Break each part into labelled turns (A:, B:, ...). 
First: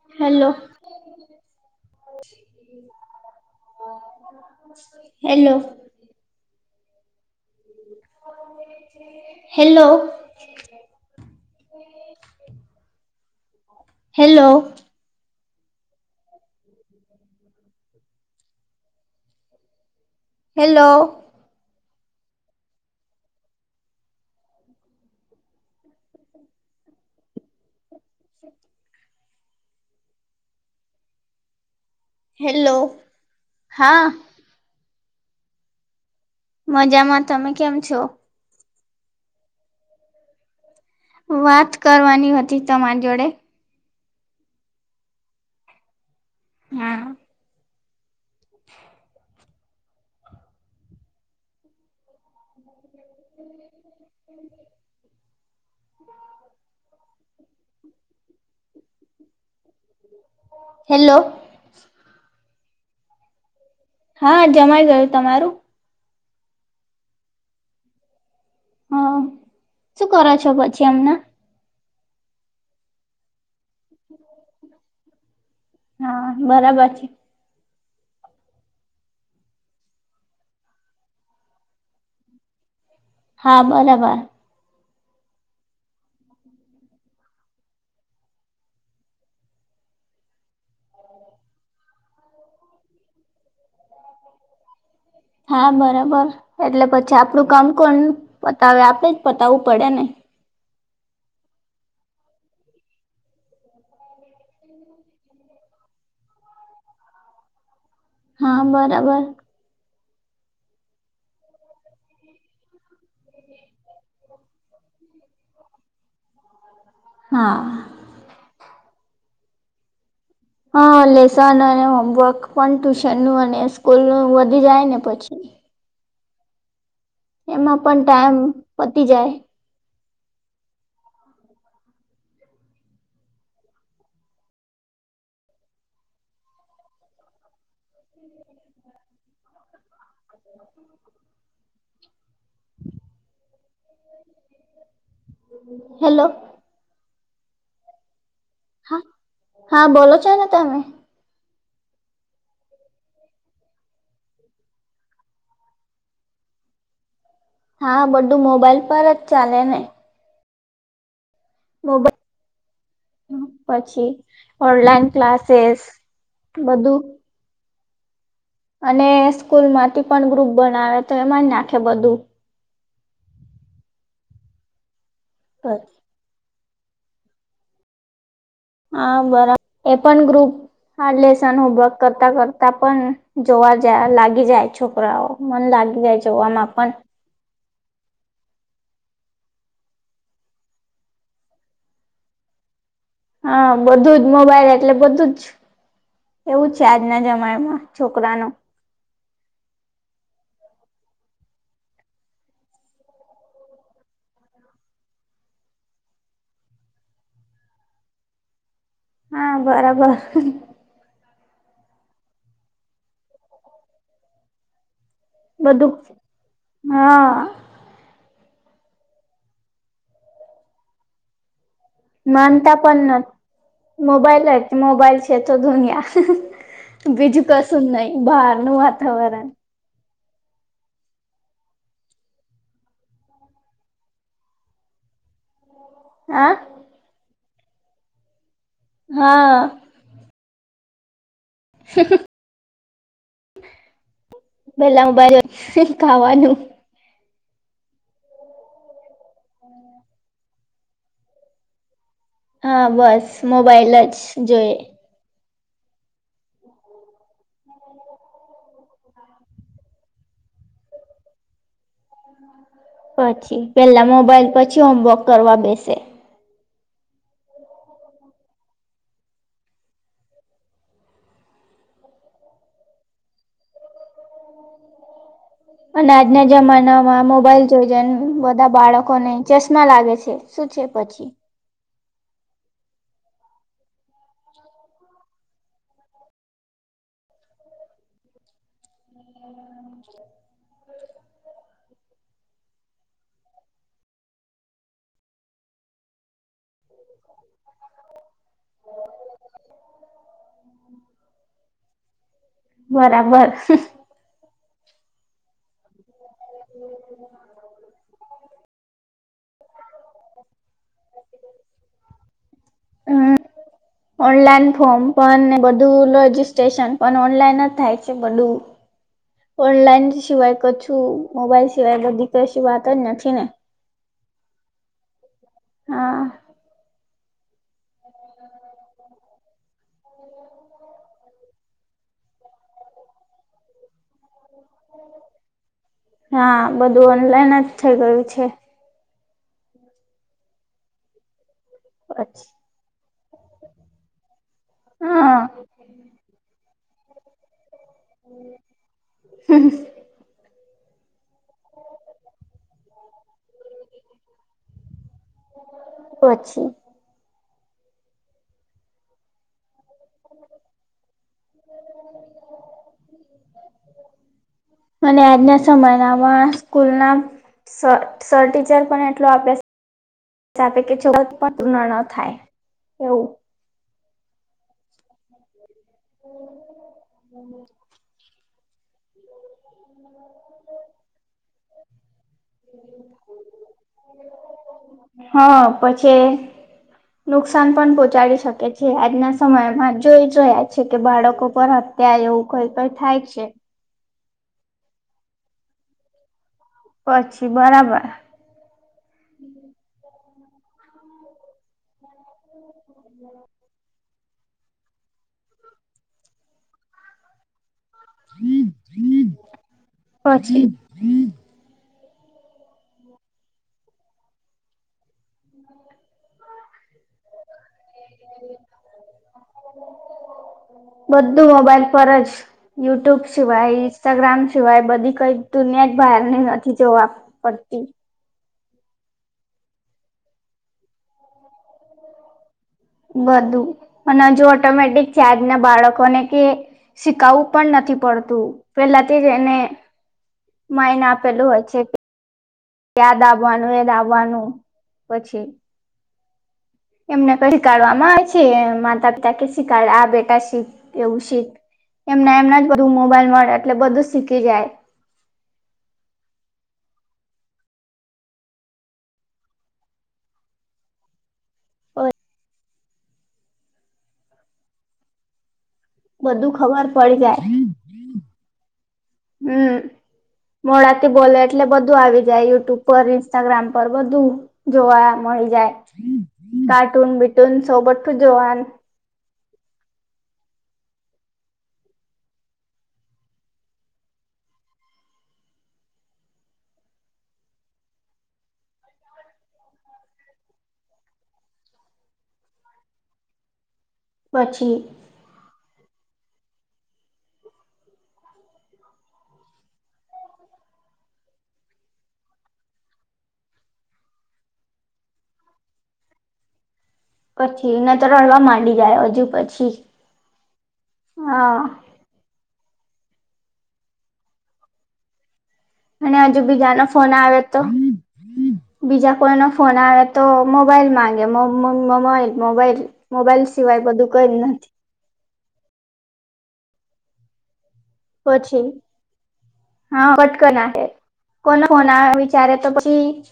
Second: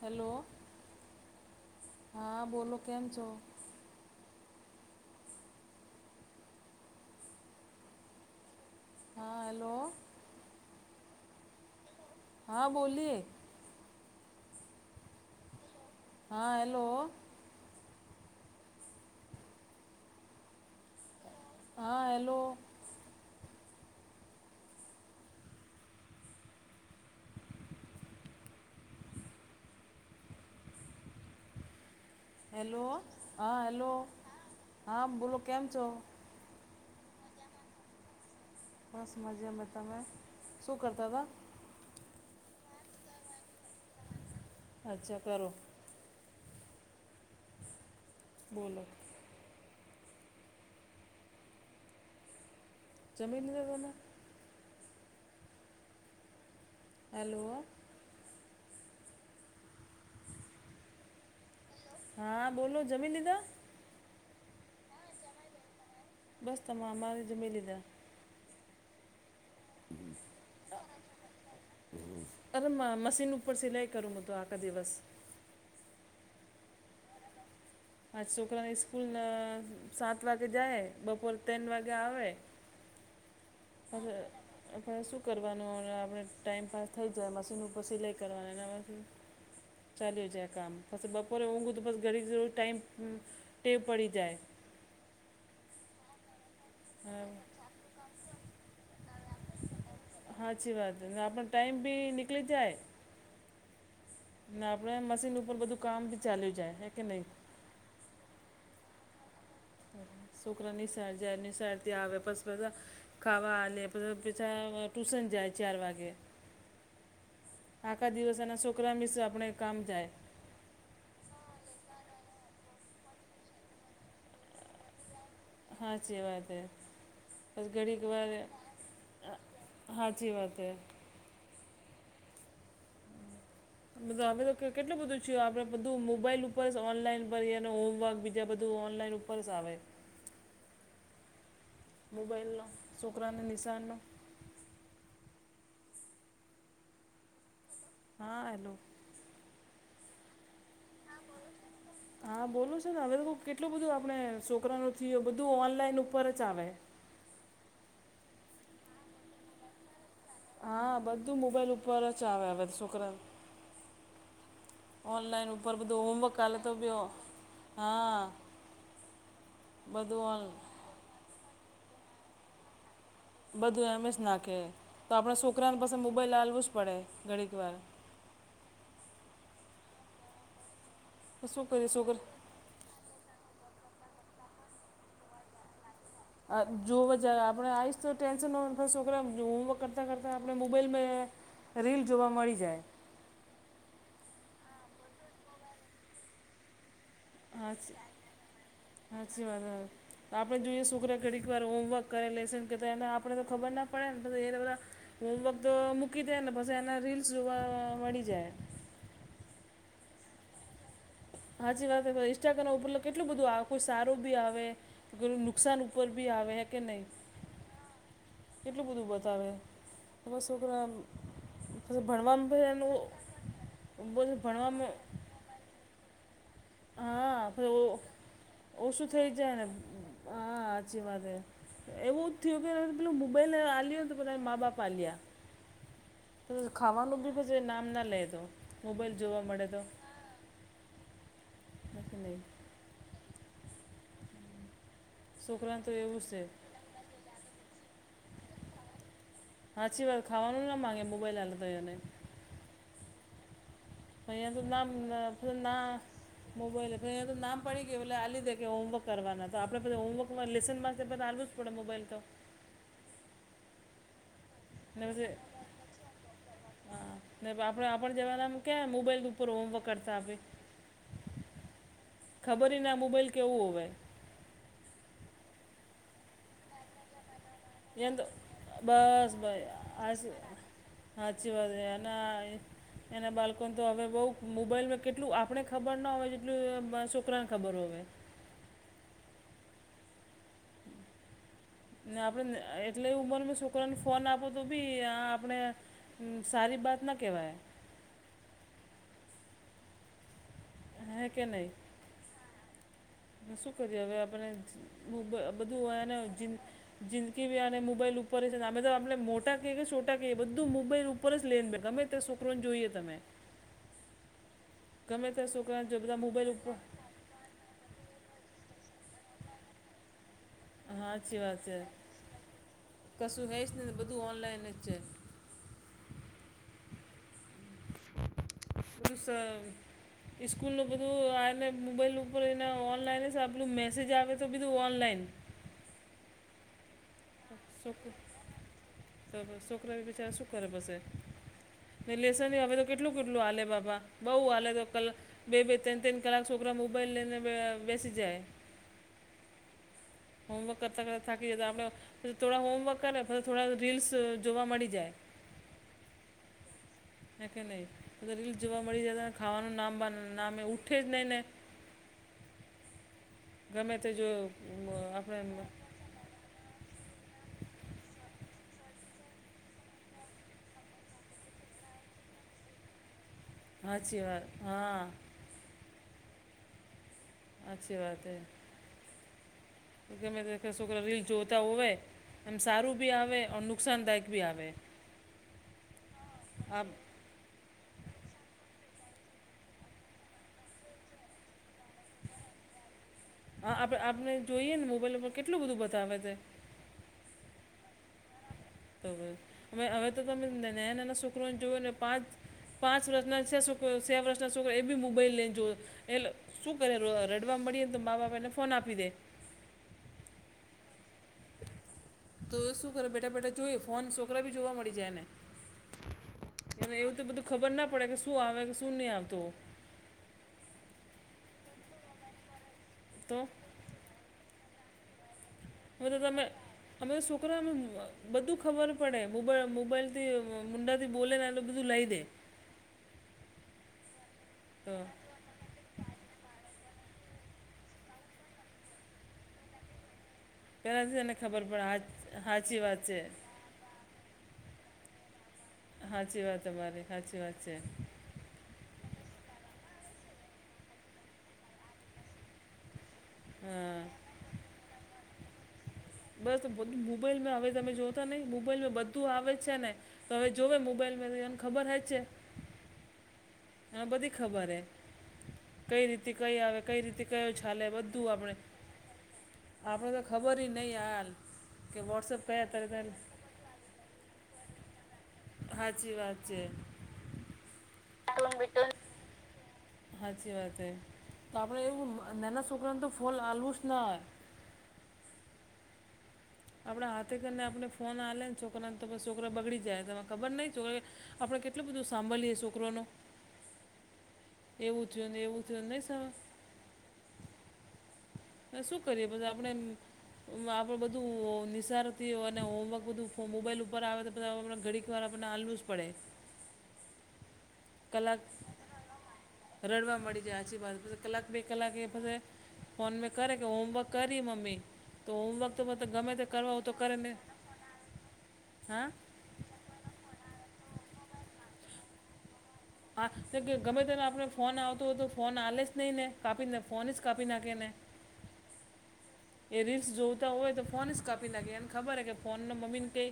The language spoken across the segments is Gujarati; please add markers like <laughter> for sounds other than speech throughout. A: હેલો હા બોલો કેમ છો?
B: હેલો.
A: હા હલો.
B: હેલો
A: હા બોલીએ.
B: હેલો.
A: હા હેલો
B: હેલો.
A: હા હેલો. હેલો હા હેલો હા બોલો કેમ છો?
B: મજામાં તમે કેમ છો?
A: બસ મજેમે તમે શું કરતા હતા.
B: વાત કરવાની હતી તમારી જોડે
A: અચ્છા કરો.
B: હા
A: બોલો. જમીન લેવાના
B: <inaudible>
A: હેલો. <inaudible>
B: હેલ્લો.
A: હા બોલો જમી લીધા
B: હા જમાઈ ગયું તમારું
A: બસ તમે અમારે જમી લીધા
B: હ શું કરો છો પછી એમના
A: તમે માં મશીન ઉપર સિલાઈ કરું મુતો આખા દિવસ
B: હા બરાબર
A: આજ છોકરાની સ્કૂલ સાત વાગે જાય બપોર તેન વાગે આવે
B: હા બરાબર
A: હ શું કરવાનું આપણે ટાઈમપાસ થઈ જાય મશીન ઉપર સિલાઈ કરવાનું એનામાંથી ચાલ્યું જાય કામ પછી બપોરે ઊંઘું તો બસ ઘડી ઘરું ટાઈમ ટેવ પડી જાય
B: હા બરાબર એટલે પછી આપણું કામ કોણ પતાવે આપણેે જ પતાવવું પડે ને
A: હા અચછી વાત આપનો ટાઈમ ભી નિકલી જાય આપણે મશીન ઉપર બધું કામ બથી ચાલ્યું જાય હે કે નહી
B: હા બરાબર
A: છોકરા નિસાર જાય નિસાર થી આવે પાછા ખાવા અને પછી ટ્યુશન જાય ચાર વાગે
B: હા
A: આખા દિવસના છોકરા મિશ્ર આપણે કામ થાય
B: હા લેસન અને હોમવર્ક પણ ટ્યુશન નું અને સ્કૂલ નું વધી જાય ને પછી
A: હા અચી વાત હ બસ
B: એમાં
A: ઘડી
B: પણ
A: કે વાદ
B: ટાઈમ પતી જાય
A: સાાચી વાત હૈ મ અમે તો કેટલું બધું છેયું આપડે બધું મોબાઈલ ઉપર ઓનલાઈન ભ અને હોમવર્ક બીજા બધું ઓનલાઈન પરસ આવેે મોબાઈલનો છોકરાને નિશાનનો
B: હેલો
A: હા હલો
B: હા બોલો છો ને તમે
A: હા બોલો છે ને હવે તો કેટલું બધું આપણે છોકરાનુંથી બધું ઓનલાઈન ઉપર જ આવે
B: હા બધું મોબાઈલ પર જ ચાલે ને
A: હા બધ બ મોબાઈલ ઉપર જ આવેધ છોકરા
B: પછી
A: ઓનલાઈન ઉપર બધું હોમવર્ક કલે તો બ
B: બધું
A: હા
B: અને સ્કૂલ માંથી
A: બધું
B: પણ
A: ઓન
B: ગ્રુપ બનાવે તો એમાં નાખે બધું
A: બધું એમ જ નાખે તો આપણે છોકરાને પાસે મોબાઈલ હાલવું જ પડે ઘડીક વાર
B: હા બરાબર એ પણ ગ્રુપ લે
A: તો
B: સન
A: શું કરીએ
B: હોમવર્ક
A: છોકરા
B: કરતા કરતા પણ જોવા જ લાગી જાય છોકરા મને લાગી જાય છે
A: અ જો આપણે આવીશ તો ટેન્શન બસ છોકરા હોમવર્ક કરતા કરતાં આપણે મોબાઈલ રીલ જોવા મળી જાય
B: હા બધું જ મોબાઈલ એટલે બધું જ એવું જ છે આજના જમાનામાં
A: હાચી
B: છોકરાનું
A: સાચી વાત આપણે જોઈએ શુક્ર ઘડીક વાર હોમવર્ક કરે લેશે કેને આપણે તો ખબર ના પડે ને એ બધા તો વક્ત મૂકી દાય ને પછી એના રીલ્સ જોવા મળી જાય
B: હા બરાબર
A: હાજી વાત ઇસ્ટાગ્રામ ઉપર કેટલું બધું આવે કોઈ સારું બી આવે નુકસાન
B: બધું
A: ઉપર બી આવે કે નહીં
B: હા
A: કેટલું બધું બતાવે તો બસ છોકરા પછી ભણવામાં
B: માનતા પણ ન
A: એનું બધું
B: મોબાઈલ
A: ભણવામાં
B: મોબાઈલ છે તો ધુનિયા બીજું
A: હા પણ
B: કશું જ
A: ઓ
B: નહી બહાર ન
A: ઓછું થઈ
B: વાતાવરણ
A: જાય ને હા આચી વાત હે. એવું જ થયું કે પે મોબાઈલ આલ ને તો પે મા બાપ આલ્યા.
B: હા
A: ખાવાનું બી ક નામ ના લે તો, મોબાઈલ જોવા
B: હા
A: મળે તો. નથી નહીં
B: પેલા હું બજ
A: છોકરાને તો એવું છે
B: ખાવાનું.
A: હાચી વાત ખાવાનું ના માગે મોબાઈલ હાલ તોને.
B: હા બસ મોબાઈલ જ.
A: મયા તો
B: જોઈએ
A: નામ ફજ ના. મોબાઈલહીયા તો નામ પડી ગયું એટલે લીધે કે હોમવર્ક કરવાના તો આપણે બધી હોમવર્કમાં લેસનમાં બા આ આપૂણા મોબાઈલ તો.
B: પછી પેલા મોબાઈલ પછી હોમવર્ક કરવા બેસે.
A: હા આપડે આપણ જવાના ક્યા મોબાઈલ ઉપર હોમવર્ક કરતા આપે.
B: <inaudible>
A: ખબરને આ મોબાઈલ કેવું હોવેય.
B: અને આજના જમાનામાં મોબાઈલ જોજન
A: એમ તો
B: બધા
A: બસ
B: બાળકોને ચશ્મા લાગે છે શું છે પછી.
A: આતીવાજ ના. એના બાળકોને તો હવે બઉ મોબાઈલમાં કેટલું આપણે ખબર ના હોય જેટલું છોકરાને ખબર હોય.
B: <unintelligible>
A: ને આપડણે એટલે ઉંમર મે છોકરાને ફોન આપો તો ભી આપણે હ સારી બાત ના કહેવાય. હ કે નહી.
B: બરાબર
A: શું કરી્યું હવે આપણે મો બધુંને જિંદગી બી આને મોબાઈલ ઉપર ઉપ છે ને અમે તો આપણે મોટા કહીએ કે છોટા કહીએ બધું મોબાઈલ ઉપર જ લેનબેગ ગમે ત્યા છોકરોને જોઈએ તમે.
B: હમ ઓનલાઈન ફોર્મ
A: ગમે તે
B: પણ
A: છોકરાને જો બધા
B: બધું
A: મોબાઈલ ઉપર
B: રજિસ્ટ્રેશન. પણ ઓનલાઈન જ થાય છે બધું, ઓનલાઈન સિવાય
A: હા
B: કછું
A: સાચી વાત
B: મોબાઈલ
A: છે
B: સિવાય એ બ દીકરી વાત જ નથી
A: કશું
B: ને.
A: હે જ બધું ઓનલાઈન જ છે.
B: હા.
A: હસ <unintelligible> સ્સ્કૂલ નું બધું આ મોબાઈલ ઉપર એ ઓનલાઈનલું મેસેજ આવે તો બધું ઓનલાઈન.
B: હા બધું ઓનલાઈન જ થઇ
A: છોકરા
B: ગયું છે.
A: તો બસ છોકરા બ બચારા શું કરે બસે ને,
B: પછી
A: લેસન આવેવે તો કે કેટલું કેટલું હલે બાબા બઉ હાલે તો ક
B: હા
A: બે બે તન કલાક એરા મોબાઈલ લેને બેચ જાય.
B: હમ <unintelligible>
A: હોમવર્ક કરતા કરતા થાકી જતા આપણે પી થોડા હોમવર્ક કરે પ થોડા રીલ્સ જોવા મળી જાય.
B: પછી.
A: હે કે નય રીલ જોવા મળી જાય તોને ખાવાનું નામ બા નામ એ ઉઠે જ નહીં ને. ગમે તો જોયુ.
B: અને આજના સમયનામાં સ્કૂલ ના સ સર ટીચર પણ એટલો આપે છે. હસા આપે કે ચ પણ પૂર્ણ ન થાય એવું.
A: હાચી વાત હા.
B: હમ.
A: હાચી વાત હૈ. ગમે તે કે સોકરા રીલ જોતા હોઇ. એમ સારુ ભી આવે અને નુકસાનદાયક બી આવે
B: હા પછી
A: આ
B: નુકસાન પણ પહોંચાડી શકે છે આજના સમયમાં જોઈ જ રહ્યા છેકે, બાળકો પર અ ત્યાં એવું કઈ પણ થાય છે.
A: હા આપણે આપણે જોઈએ ને મોબાઈલ ઉપર કેટલું બધું બતાવે છે.
B: પછી બરાબર
A: હવે તો તમે નાના નાના છોકરાને જુઓ ને પાંચ પાંચ વર્ષના છે <unintelligible> છ વર્ષના એ ભી મોબાઈલ લઈને જોવે. એ લોકો શું કરે રડવા મળીએને તોમા બાપ એને ફોન આપી દે
B: પછી
A: તો શું કરે બેઠા બેઠા જોઈ ફોન છોકરા ભી જોવા મળી જાય એને હવે એવું તો બધું ખબર ના પડે કે શું આવે કે શુ નહી આવતુ.
B: બધું મોબાઈલ પર જ યુટ્યુબ
A: તો
B: સિવાય ઇન્સ્ટાગ્રામ સિવાય બધી કઈ દુનિયા જ
A: હવે તો
B: બહાર ની
A: તમે
B: નથી જોવા
A: અમે તો છોકરા અમે
B: પડતી
A: બધું ખબર પડે મોબાઈલ મોબાઈલ થી મુંડાથી બોલે ને એટલે બધુ લઈ દે
B: બધું અને જો
A: તો
B: ઓટોમેટિક ચાર્જ ને બાળકોને કે શીખવવું પણ નથી પડતું પેલાથી જ એને માઇન્ડ
A: પહેલાંથી એને
B: આપેલું હોય
A: ખબર
B: છે
A: પડે હા સાચી વાત છે
B: યાદ આવવાનુ પછી
A: સાચી વાત તમારી
B: એમને
A: સાચી
B: કઈ
A: વાત છે.
B: શીખડવામાં આવે છે માતા પિતા કે શીખાડે આ બેટા શીખ એવું શીખ એમના એમના જ બધું મોબાઈલ મળે એટલે
A: હા
B: બધું શીખી જાય.
A: બસ <unintelligible> મોબાઈલમાં હવે તમે જોતા નહી મોબાઈલ બધું આવે જ છેને. તો હવે જોવે મોબાઈલમાં એને ખબર હ છે. હા બધી ખબર હૈ કઈ રીતે
B: બધું
A: કઈ આવે
B: ખબર
A: કઈ
B: પડી
A: રીતે
B: જાય
A: કયો ચાલે બધું આપણે
B: હમ
A: આપણે તો ખબર ય નહીં
B: મોઢાથી
A: હાલ
B: બોલે એટલે
A: કે
B: બધું આવી
A: વોટ્સઅપ
B: જાય
A: કયા
B: યુટ્યુબ
A: તરત હાલ
B: પર ઈન્સ્ટાગ્રામ પર બધું જોવા મળે
A: સાચી
B: જાઈ
A: વાત છે
B: કાર્ટૂન બિટુન સો બધુંજ જોવાન
A: સાચી વાત છે તો આપણેે એવું નાના છોકરાને તો ફોલ હાલવુ જ ના આપણા હાથે કરીને આપણને ફોન હાલે ને છોકરાને તો પછી છોકરા બગડી જાય, તમે ખબર નહી. આપણે કેટલું બધું સાંભલીએ છોકરો નુ
B: <inaudible>
A: એવું થયું ને એવું થયું નહી. શું કરીએ પછી આપણે આપડે બધુ બધું નિશારોથી અને હોમવર્ક બધું મોબાઈલ ઉપર આવે તો બધા <unintelligible> ઘડીક વાર આપણને હાલવુ જ પડે
B: <inaudible> પછી ઇને તો
A: કલાક
B: રડવા માંડી જાય હજુ પછી
A: રડવા મળી જાય આછી વાત પછી કલાક બે
B: હા
A: કલાક એ પછી ફોન મે કરે કે હોમવર્ક કરી મમી તો હોમવર્ક તો બધા
B: અને
A: ગમે
B: હજુ
A: તે
B: બીજા
A: કરવા
B: નો
A: હોય તો
B: ફોન
A: કરે ને
B: આવે તો
A: હા
B: બીજા કોઈ નો ફોન આવે તો મોબાઈલ માગે મો મોબાઈઇલ મોબાઈઇલ
A: હા ગમે ત્યારે આપડ ફોન આવતો હોય તો ફોન આલે જ નહી ને કાપીને ફોન જ કાપી નાખેને
B: પછી હા
A: જોતા
B: પટકન
A: હોય તો
B: છે,
A: ફોન જ કાપી
B: કોણ
A: નાખે એને
B: હોના
A: ખબર હે કે
B: વિચાર તો
A: ફોનને
B: પછી
A: મમ્મીને કંઈ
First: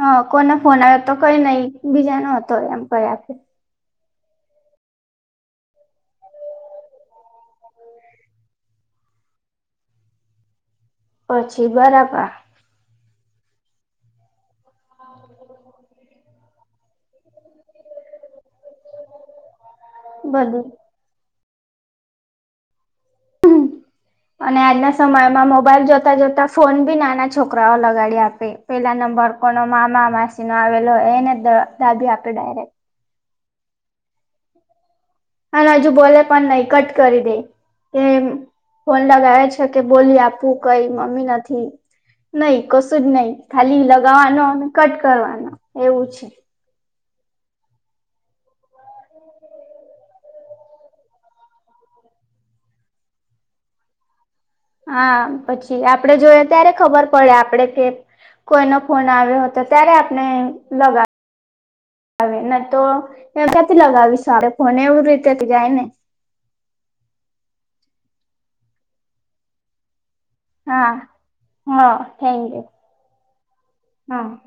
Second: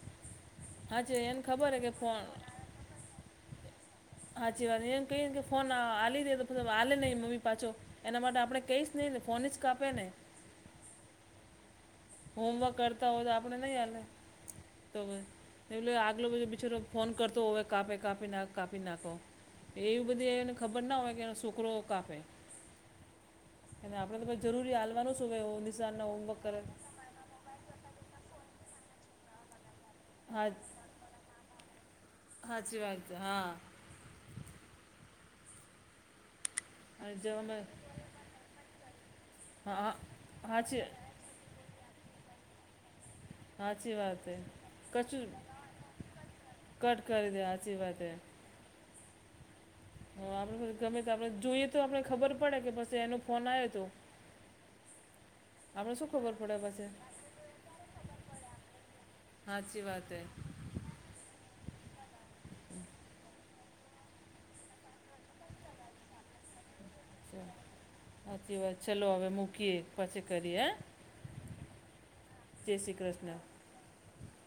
B: હા કોને ફોન આવ્યો તો
A: હાજી
B: કઈ
A: એને
B: નઈ
A: ખબર હે કે ફોન
B: બીજા ન હતો એમ કઈ આપે
A: હાચી વાત એમ કયે કે ફોન આ લી દે તો આલે નહી મમ્મી પાછો. એના માટે આપણે કહીશ નહી ને ફોન જ કાપે ને.
B: પછી બરાબા.
A: હોમવર્ક કરતા હોય તો આપણે નહીં આલે તો એટલે આગલો બજો બિચરો ફોન કરતો હોવે કાપે કાપી ના કાપી નાખો. એવી બધી એને
B: બધું
A: ખબર ના હોય કે એનો શોકરો કાપે એ આપડે તો. પછી
B: અને
A: જરૂરી
B: આજના
A: હાલવાનું શું હોય
B: સમયમાં મોબાઈલ
A: નિશાળના હોમવર્ક
B: જોતા-જોતા
A: કરે
B: ફોન બી નાના છોક છોકરાઓ લગાડી આપે પેલા નંબર કોનો મામા માસીનો આવેલો એને દાબી આપે ડાયરેક્ટ
A: હાચી વાત છે હા.
B: અન હજુ બોલે પણ નહી કટ
A: અને
B: કરી દે
A: જવામાં
B: એ. ફોન લગાવે છે
A: હા
B: કે
A: હા
B: બોલી આપવું
A: સાચી
B: કઈ મમ્મી નથી. નઈ કશું જ નહી ખાલી
A: સાચી વાત છે
B: લગાવવાનો અને કટ
A: કશું
B: કરવાનો એવું છે.
A: કટ કરી દે હાચી વાતે. હ આપડે ગમે આપડે જોઈએ તો આપડે ખબર પડે કે પછી એનો ફોન આયો તો.
B: હા પછી
A: આપણે શું
B: આપડે
A: ખબર
B: જોય
A: પડે
B: ત્યારે
A: પછી
B: ખબર પડે આપડે કે કોઈનો ફોન આવ્યો હતો
A: સાચી
B: ત્યારે
A: વાત હે
B: આપને લગાવ. હવેને તો ક્યાંથી લગાવીશું આપ ફોને એવું રીતે જાય ને
A: હમ્મ હાચી વાત ચલો હવે મૂકીએ. પછી કરીએ
B: હા હા થેન્ક
A: હ
B: યુ
A: જય શ્રી કૃષ્ણ.
B: હા.